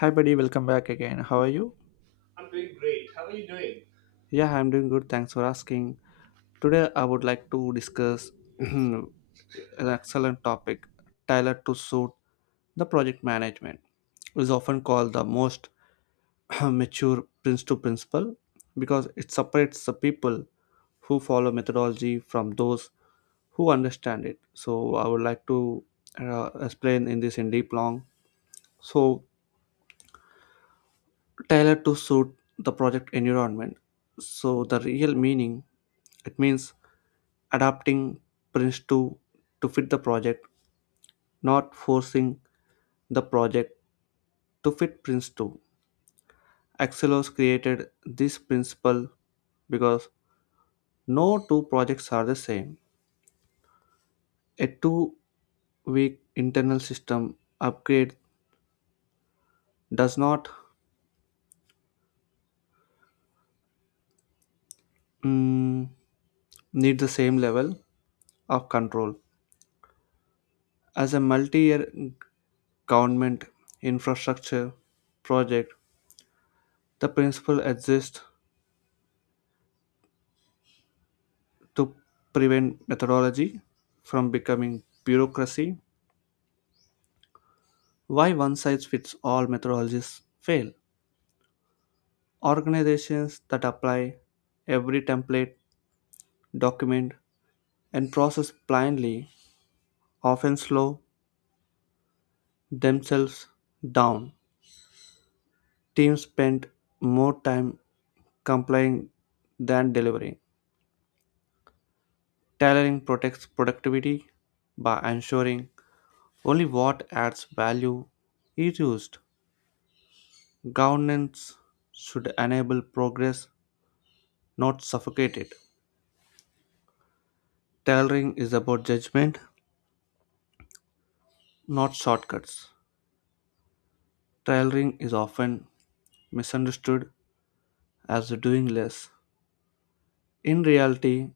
Hi, buddy. Welcome back again. How are you? I'm doing great. How are you doing? Yeah, I'm doing good. Thanks for asking. Today, I would like to discuss an excellent topic tailored to suit the project management. It is often called the most mature prince to principle because it separates the people who follow methodology from those who understand it. So, I would like to explain in this in deep long. So, tailored to suit the project environment. So the real meaning it means adapting Prince 2 to fit the project, not forcing the project to fit Prince 2. Axelos created this principle because no two projects are the same. A 2 week internal system upgrade does not mm, need the same level of control as a multi year government infrastructure project. The principle exists to prevent methodology from becoming bureaucracy. Why one size fits all methodologies fail? Organizations that apply every template, document, and process blindly often slow themselves down. Teams spend more time complying than delivering. Tailoring protects productivity by ensuring only what adds value is used. Governance should enable progress, not suffocate it. Tailoring is about judgment, not shortcuts. Tailoring is often misunderstood as doing less. In reality,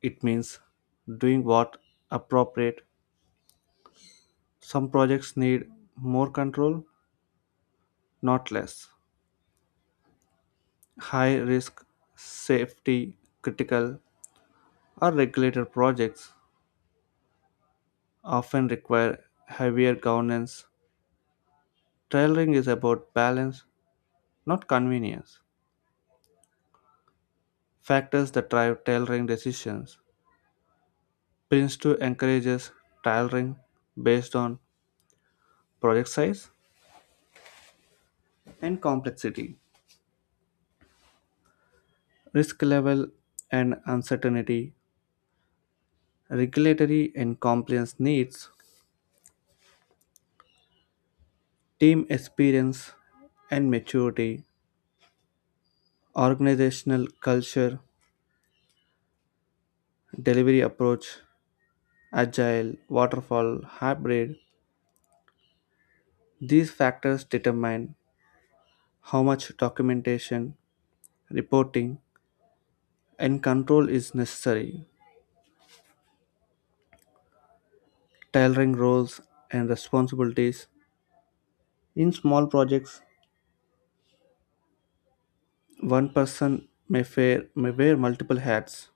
it means doing what appropriate. Some projects need more control, not less. High risk, safety, critical, or regulated projects often require heavier governance. Tailoring is about balance, not convenience. Factors that drive tailoring decisions. Prince 2 encourages tailoring based on project size and complexity, risk level and uncertainty, regulatory and compliance needs, team experience and maturity, organizational culture, delivery approach, agile, waterfall, hybrid. These factors determine how much documentation, reporting, and control is necessary, tailoring roles and responsibilities. In small projects, one person may, fare, may wear multiple hats: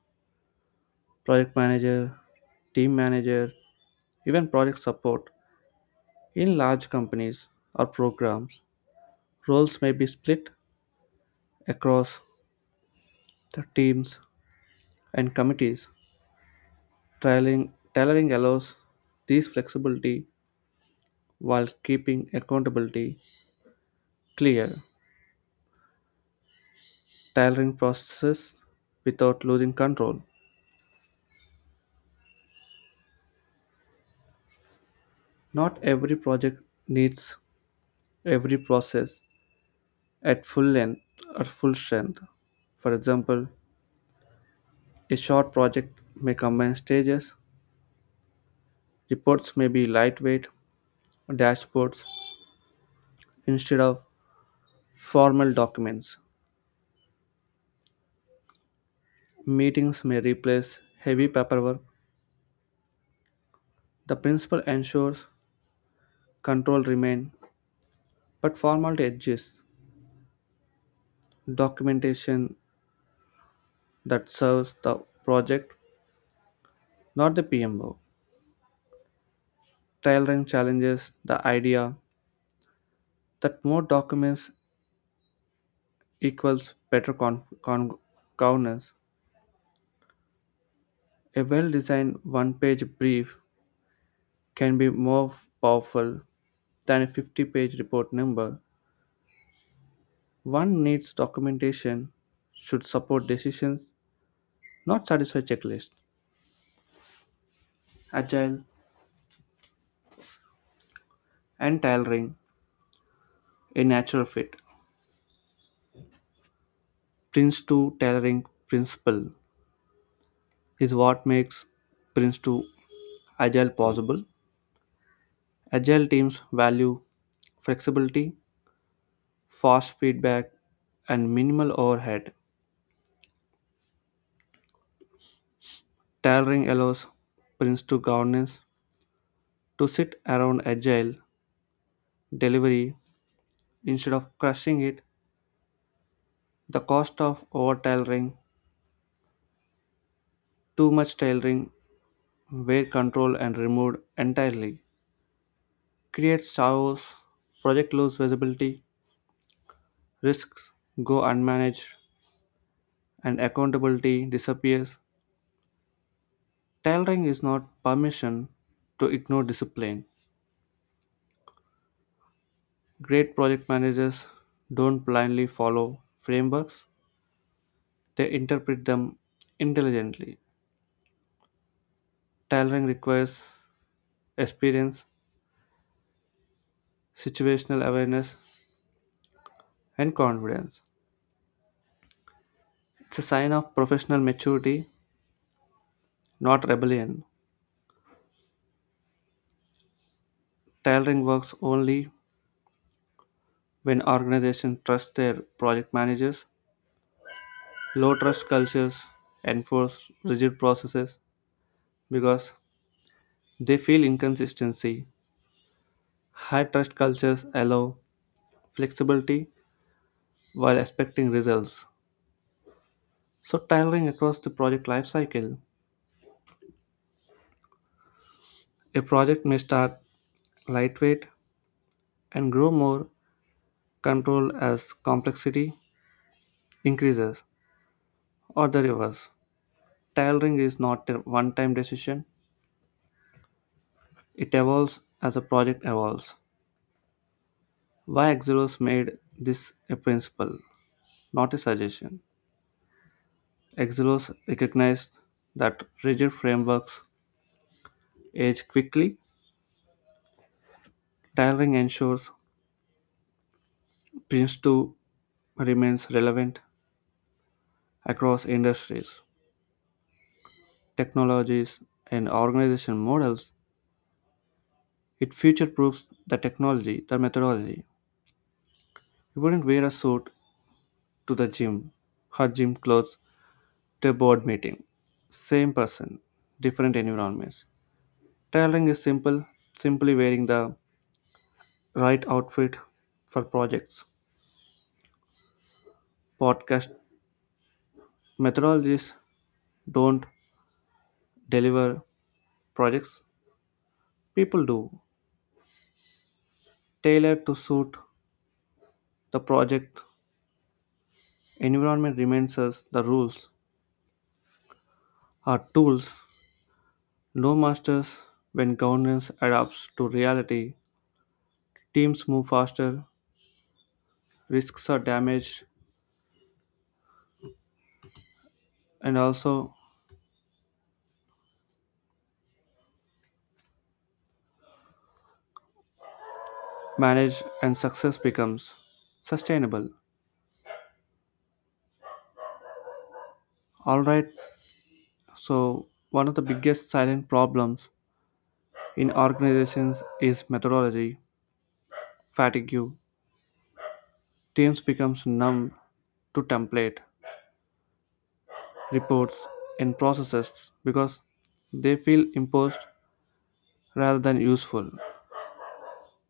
project manager, team manager, even project support. In large companies or programs, roles may be split across the teams and committees. Tailoring allows this flexibility while keeping accountability clear, tailoring processes without losing control. Not every project needs every process at full length or full strength. For example, a short project may combine stages, reports may be lightweight, dashboards instead of formal documents, meetings may replace heavy paperwork. The principle ensures control remains, but formality exists. Documentation that serves the project, not the PMO. Tailoring challenges the idea that more documents equals better governance. A well designed one page brief can be more powerful than a 50-page report number. One needs documentation, should support decisions, not satisfy checklist. Agile and tailoring a natural fit. Prince 2 tailoring principle is what makes Prince 2 agile possible. Agile teams value flexibility, fast feedback, and minimal overhead. Tailoring allows sprints to governance to sit around agile delivery instead of crushing it. The cost of over tailoring, too much tailoring, where control and removed entirely, creates chaos, project lose visibility, risks go unmanaged, and accountability disappears. Tailoring is not permission to ignore discipline. Great project managers don't blindly follow frameworks, they interpret them intelligently. Tailoring requires experience, situational awareness, and confidence. It's a sign of professional maturity, not rebellion. Tailoring works only when organizations trust their project managers. Low trust cultures enforce rigid processes because they feel inconsistency. High trust cultures allow flexibility while expecting results. So, tailoring across the project lifecycle, a project may start lightweight and grow more controlled as complexity increases, or the reverse. Tailoring is not a one time decision, it evolves as the project evolves. Why Exilos made this a principle, not a suggestion? Exilos recognized that rigid frameworks age quickly. Tailoring ensures Prince 2 remains relevant across industries, technologies, and organization models. It future proofs the technology, the methodology. You wouldn't wear a suit to the gym or gym clothes to a board meeting. Same person, different environments. Tailoring is simple, simply wearing the right outfit for projects. Podcast methodologies don't deliver projects, people do. Tailored to suit the project environment reminds us the rules are tools, no masters. When governance adapts to reality, teams move faster, risks are damaged, and also managed, and success becomes sustainable. All right, so one of the biggest silent problems in organizations is methodology fatigue. Teams becomes numb to template, reports, and processes because they feel imposed rather than useful.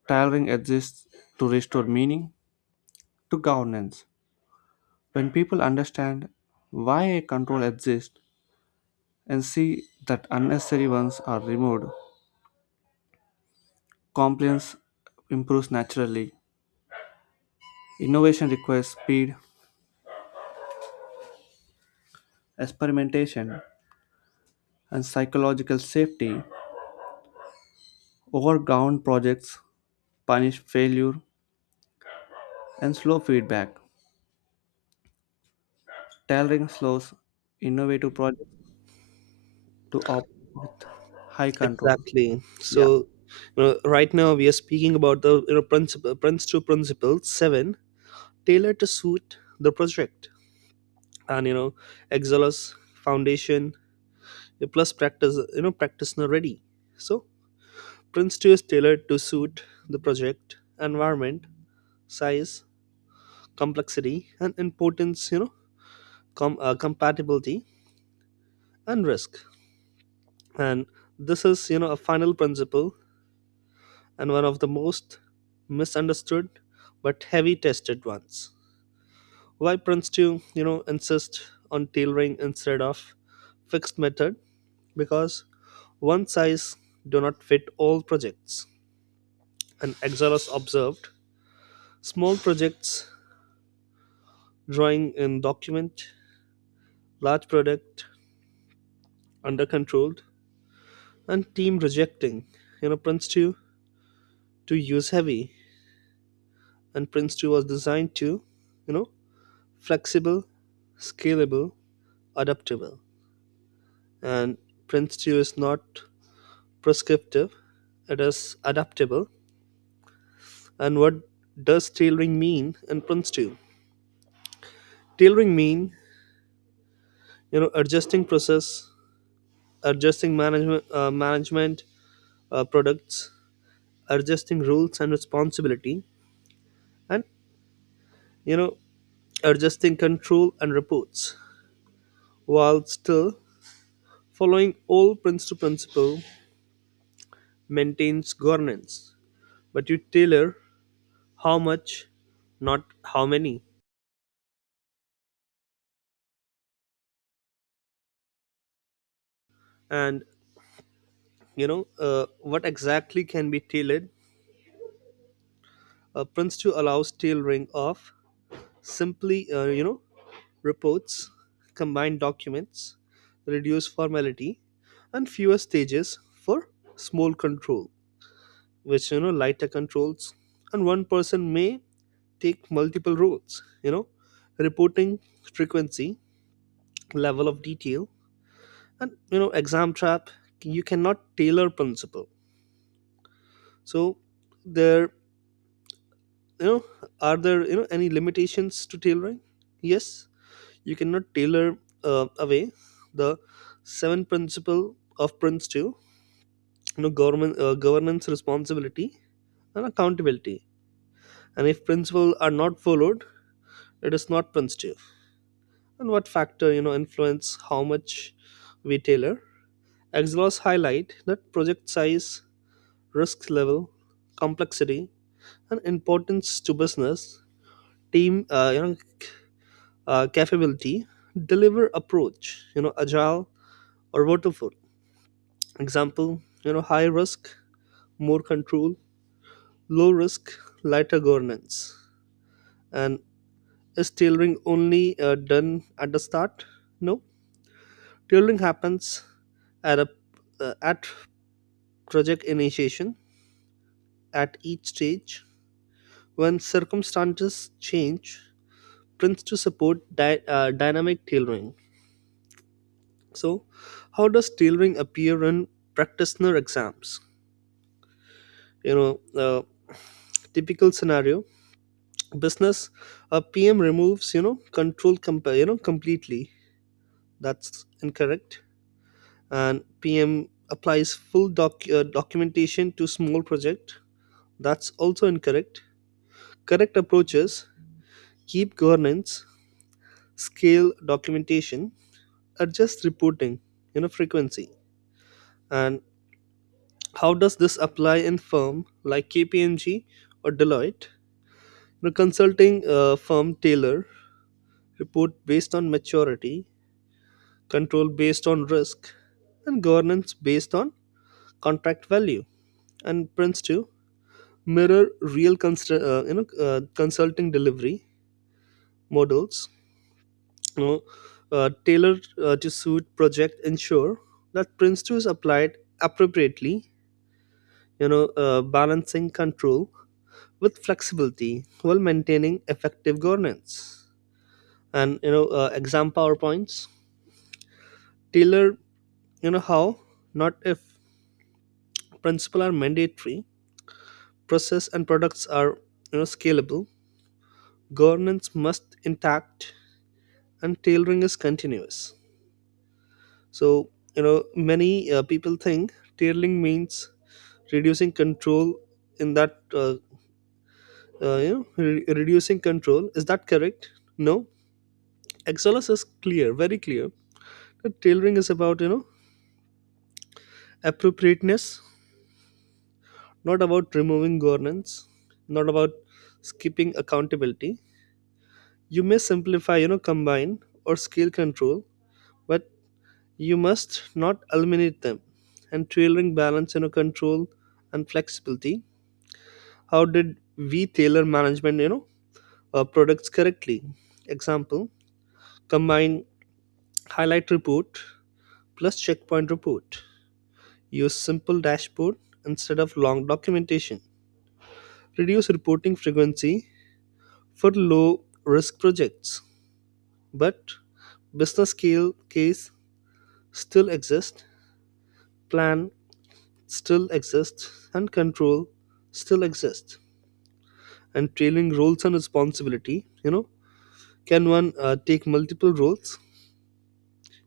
Tailoring exists to restore meaning to governance. When people understand why a control exists and see that unnecessary ones are removed, compliance improves naturally. Innovation requires speed, experimentation, and psychological safety. Overground projects punish failure and slow feedback. Tailoring slows innovative projects to operate with high control. Exactly. Yeah, So, right now we are speaking about the principle, Prince to Principle Seven, tailored to suit the project, and Exolus Foundation plus practice, practice now ready. So, Prince Two is tailored to suit the project environment, size, complexity, and importance. Compatibility and risk, and this is a final principle and one of the most misunderstood but heavy tested ones. Why Prince to, insist on tailoring instead of fixed method? Because one size do not fit all projects. And Exelos observed small projects drawing in document, large product under controlled, and team rejecting. Prince 2 to use heavy, and Prince 2 was designed to, you know, flexible, scalable, adaptable. And Prince 2 is not prescriptive, it is adaptable. And what does tailoring mean in Prince 2? Tailoring mean, adjusting process, adjusting management products, adjusting rules and responsibility, and, you know, adjusting control and reports, while still following all Prince 2 principle maintains governance. But you tailor how much, not how many. And what exactly can be tailored, prints to allows tailoring of simply, reports, combined documents, reduce formality, and fewer stages for small control, which lighter controls, and one person may take multiple roles, reporting frequency, level of detail, and exam trap, you cannot tailor principle. So there, you know are there any limitations to tailoring? Yes, you cannot tailor away the seven principle of prince 2, government governance, responsibility, and accountability. And if principles are not followed, it is not prince 2. And what factor influence how much we tailor? Exlos highlight that project size, risk level, complexity, and importance to business, team capability, deliver approach, agile or waterfall. Example, high risk, more control, low risk, lighter governance. And is tailoring only done at the start? No, tailoring happens at a at project initiation, at each stage, when circumstances change. Prints to support dynamic tailoring. So how does tailoring appear in practitioner exams? you know uh, typical scenario, business, a pm removes, control completely. That's incorrect. And pm applies full documentation to small project. That's also incorrect. Correct approaches, keep governance, scale documentation, adjust reporting, frequency. And how does this apply in firm like kpmg or deloitte? The consulting firm taylor report based on maturity, control based on risk, and governance based on contract value. And Prince 2 mirror real consulting delivery models, you know, tailored to suit project, ensure that Prince 2 is applied appropriately, balancing control with flexibility while maintaining effective governance. And, exam PowerPoints tailor, how, not if. Principles are mandatory. Process and products are, scalable. Governance must intact, and tailoring is continuous. So, many people think tailoring means reducing control. In that, reducing control, is that correct? No. Exolus is clear, very clear. That tailoring is about, appropriateness, not about removing governance, not about skipping accountability. You may simplify, combine or scale control, but you must not eliminate them. And tailoring balance, control and flexibility. How did we tailor management, products correctly? Example, combine highlight report plus checkpoint report. Use simple dashboard instead of long documentation. Reduce reporting frequency for low risk projects, but business scale case still exist. Plan still exists and control still exists. And trailing roles and responsibility, can one take multiple roles?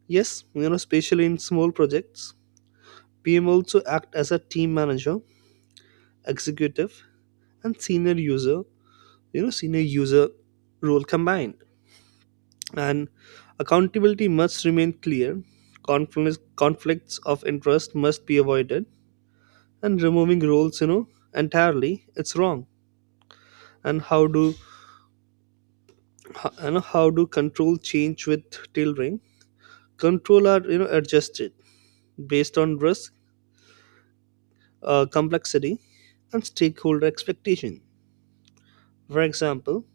Yes, especially in small projects, pm also act as a team manager, executive, and senior user. Senior user role combined, and accountability must remain clear. Conflicts of interest must be avoided, and removing roles, entirely, it's wrong. And how do how do control change with tailoring? Control are, adjusted based on risk, complexity, and stakeholder expectation. For example,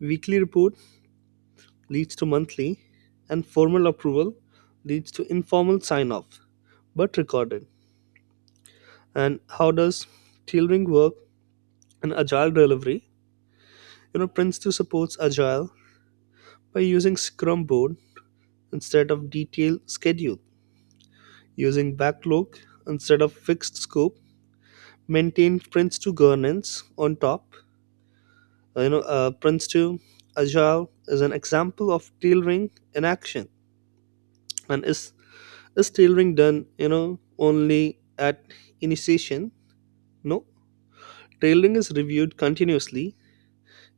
weekly report leads to monthly, and formal approval leads to informal sign off, but recorded. And how does tailoring work in agile delivery? Prince2 supports agile by using scrum board instead of detailed schedule, using backlog instead of fixed scope, maintained Prince2 governance on top. Prince2 Agile is an example of tailoring in action. And is tailoring done, only at initiation? No. Tailoring is reviewed continuously,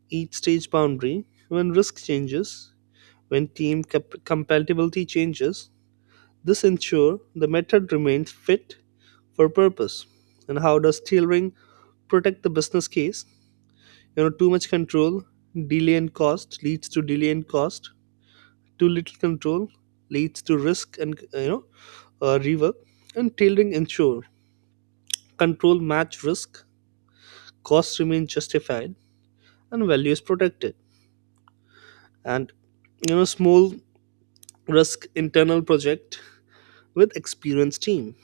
each stage boundary, when risk changes, when team compatibility changes. This ensure the method remains fit for purpose. And how does tailoring protect the business case? Too much control, delay and cost, leads to delay and cost. Too little control leads to risk and, rework. And tailoring ensure control match risk, costs remain justified, and value is protected. And, small risk internal project with experienced team.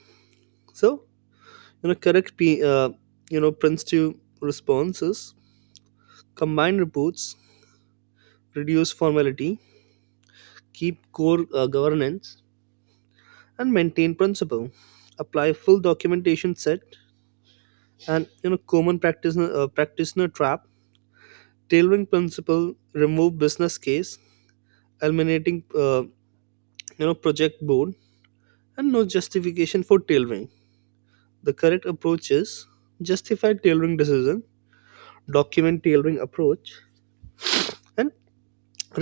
So, correct, p you know prints to responses, combine reports, reduce formality, keep core, governance, and maintain principle, apply full documentation set. And, common practitioner trap, tailoring principle, remove business case, eliminating, uh, project board, and no justification for tailoring. The correct approach is, justify tailoring decision, document tailoring approach, and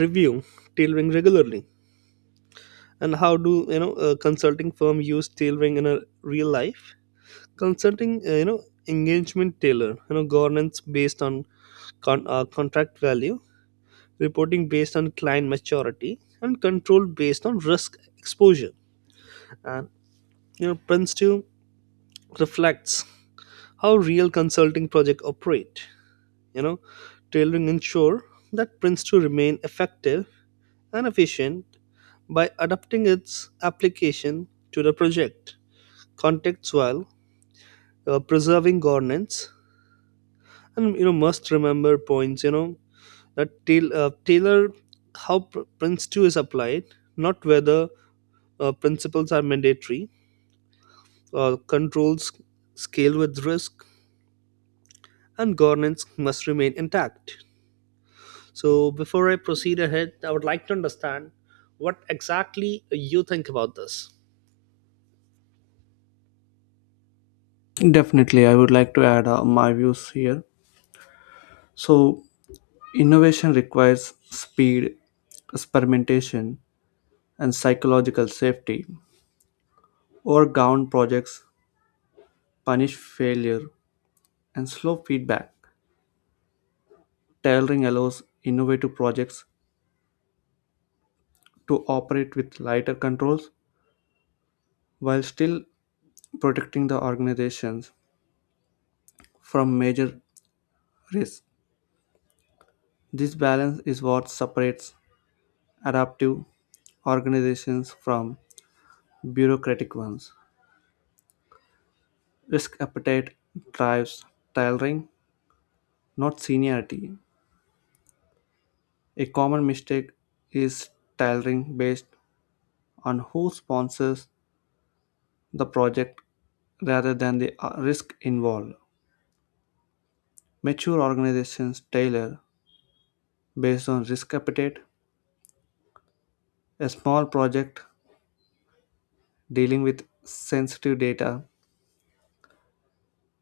review tailoring regularly. And how do a consulting firm use tailoring in a real life consulting, engagement? Tailor, governance based on contract value, reporting based on client maturity, and control based on risk exposure. And, Prince 2 reflects how real consulting projects operate. You know, tailoring ensure that Prince 2 remain effective and efficient by adapting its application to the project context while, preserving governance. And, must remember points, that tailor how Prince 2 is applied, not whether, principles are mandatory, controls scale with risk, and governance must remain intact. So, before I proceed ahead, I would like to understand what exactly you think about this. definitely. I would like to add my views here. So, innovation requires speed, experimentation, and psychological safety. Overground projects punish failure and slow feedback. Tailoring allows innovative projects to operate with lighter controls while still protecting the organizations from major risks. This balance is what separates adaptive organizations from bureaucratic ones. Risk appetite drives tailoring, not seniority. A common mistake is tailoring based on who sponsors the project rather than the risk involved. Mature organizations tailor based on risk appetite. A small project dealing with sensitive data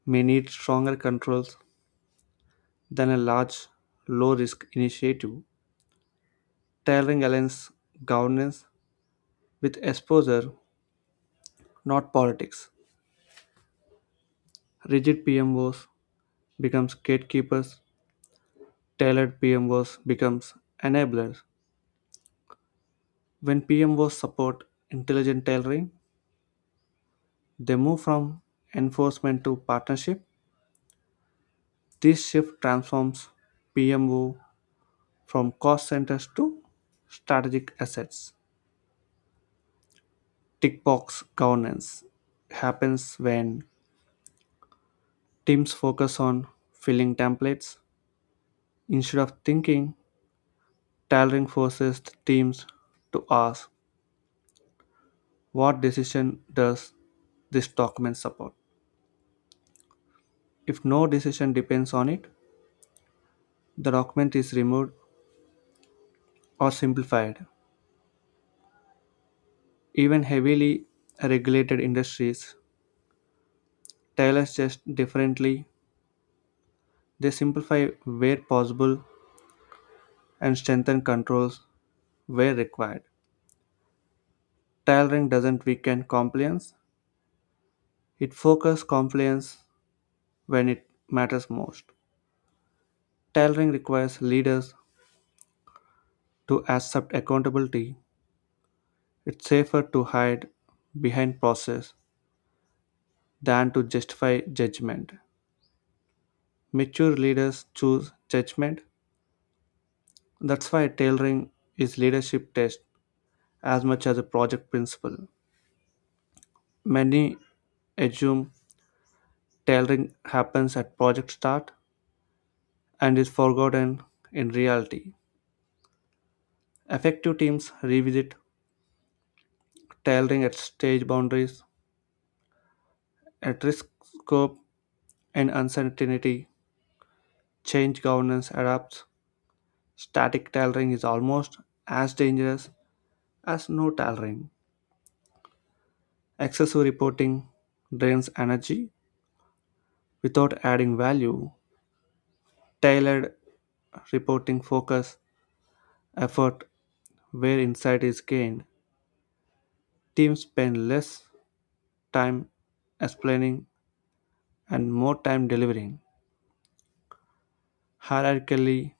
may need stronger controls than a large low risk initiative. Tailoring aligns governance with exposure, not politics. Rigid PMOs becomes gatekeepers. Tailored PMOs becomes enablers. When PMOs support intelligent tailoring, they move from enforcement to partnership. This shift transforms PMO from cost centers to strategic assets. Tick box governance happens when teams focus on filling templates instead of thinking. Tailoring forces teams to ask what decision does this document support. If no decision depends on it, the document is removed or simplified. Even heavily regulated industries tailor just differently. They simplify where possible and strengthen controls where required. Tailoring doesn't weaken compliance, it focuses compliance when it matters most. Tailoring requires leaders to accept accountability. It's safer to hide behind process than to justify judgment. Mature leaders choose judgment. That's why tailoring is leadership test as much as a project principle. Many assume tailoring happens at project start and is forgotten in reality. Effective teams revisit tailoring at stage boundaries, at risk scope, and uncertainty. Change governance adapts. Static tailoring is almost as dangerous as no tailoring. Excessive reporting drains energy without adding value. Tailored reporting focus effort where insight is gained. Teams spend less time explaining and more time delivering. Hierarchically,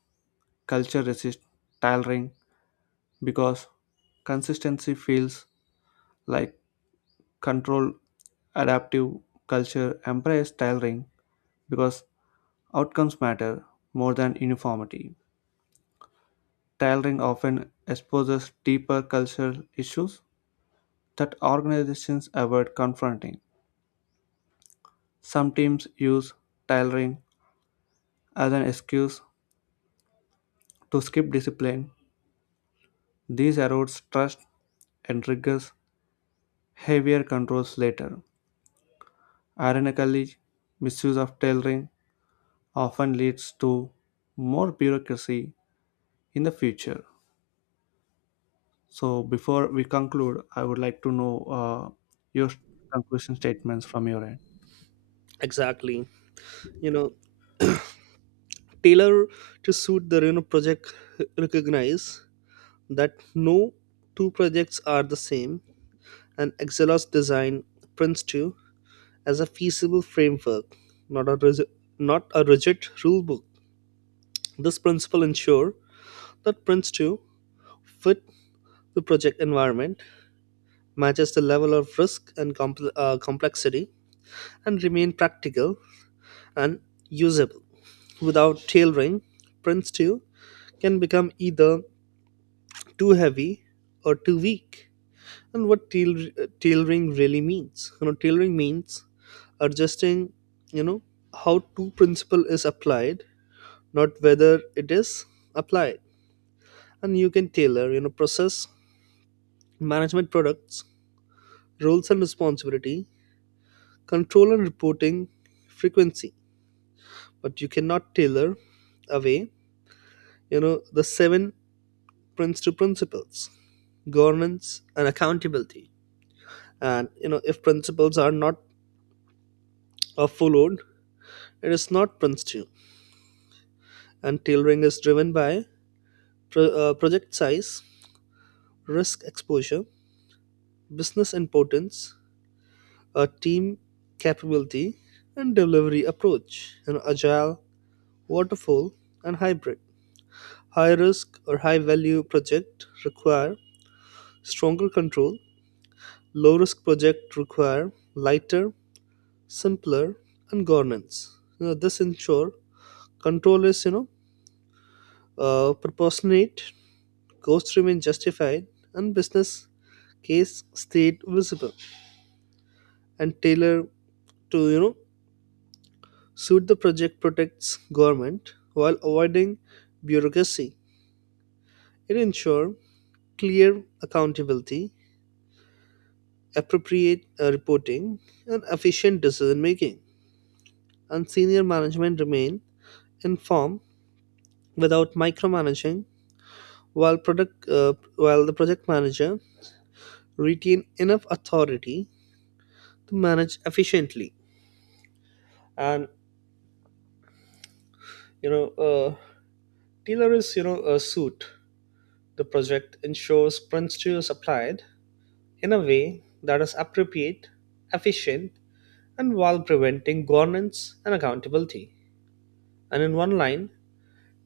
culture resists tailoring because consistency feels like control. Adaptive culture embrace tailoring because outcomes matter more than uniformity. Tailoring often exposes deeper cultural issues that organizations avoid confronting. Some teams use tailoring as an excuse to skip discipline. This erodes trust and triggers heavier controls later. Ironically, misuse of tailoring often leads to more bureaucracy in the future. So, before we conclude, I would like to know your conclusion statements from your end. Exactly, you know, tailor to suit the Reno project recognize that no two projects are the same, and Exelos design Prince2 as a feasible framework, not a, ris- not a rigid rule book. This principle ensures that Prince 2 fit the project environment, matches the level of risk and complexity, and remain practical and usable. Without tailoring, Prince 2 can become either too heavy or too weak. And what tailoring really means? Tailoring means adjusting, you know, how two principle is applied, not whether it is applied. And you can tailor, process management products, roles and responsibility, control and reporting frequency. But you cannot tailor away, the seven principal principles, governance and accountability. And, if principles are not are followed, it is not principle. And tailoring is driven by project size, risk exposure, business importance, a team capability, and delivery approach, an agile, waterfall, and hybrid. High risk or high value project require stronger control. Low risk project require lighter, simpler, and governance. This ensure control is, proportionate, costs remain justified, and business case stayed visible. And tailor to, suit the project protects government while avoiding bureaucracy. It ensures clear accountability, appropriate, reporting, and efficient decision making. And senior management remain informed without micromanaging, while product while the project manager retain enough authority to manage efficiently. And, you know, uh, tailor is, a suit. The project ensures principles applied in a way that is appropriate, efficient, and while preventing governance and accountability. And in one line,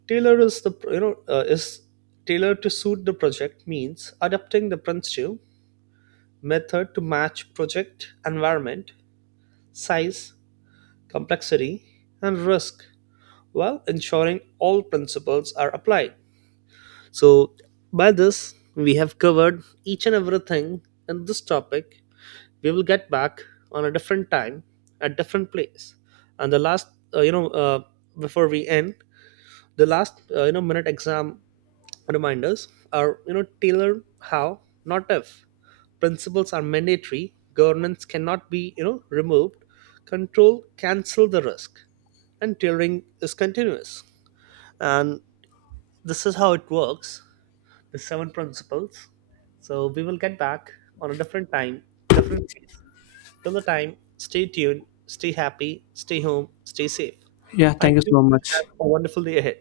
tailor is the you know is tailored to suit the project means adapting the principle method to match project environment, size, complexity, and risk, while ensuring all principles are applied. So by this, we have covered each and everything in this topic. We will get back on a different time, at different place. And the last, uh, you know uh, before we end, the last, minute exam reminders are, tailor how, not if. Principles are mandatory, governance cannot be, removed, control cancel the risk, and tailoring is continuous. And this is how it works, the seven principles. So we will get back on a different time, different place. Till the time, stay tuned, stay happy, stay home, stay safe. Yeah, Thank thank you you. so And much. have a wonderful day ahead.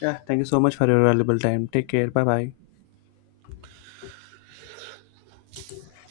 Yeah, thank you so much for your valuable time. Take care. Bye bye.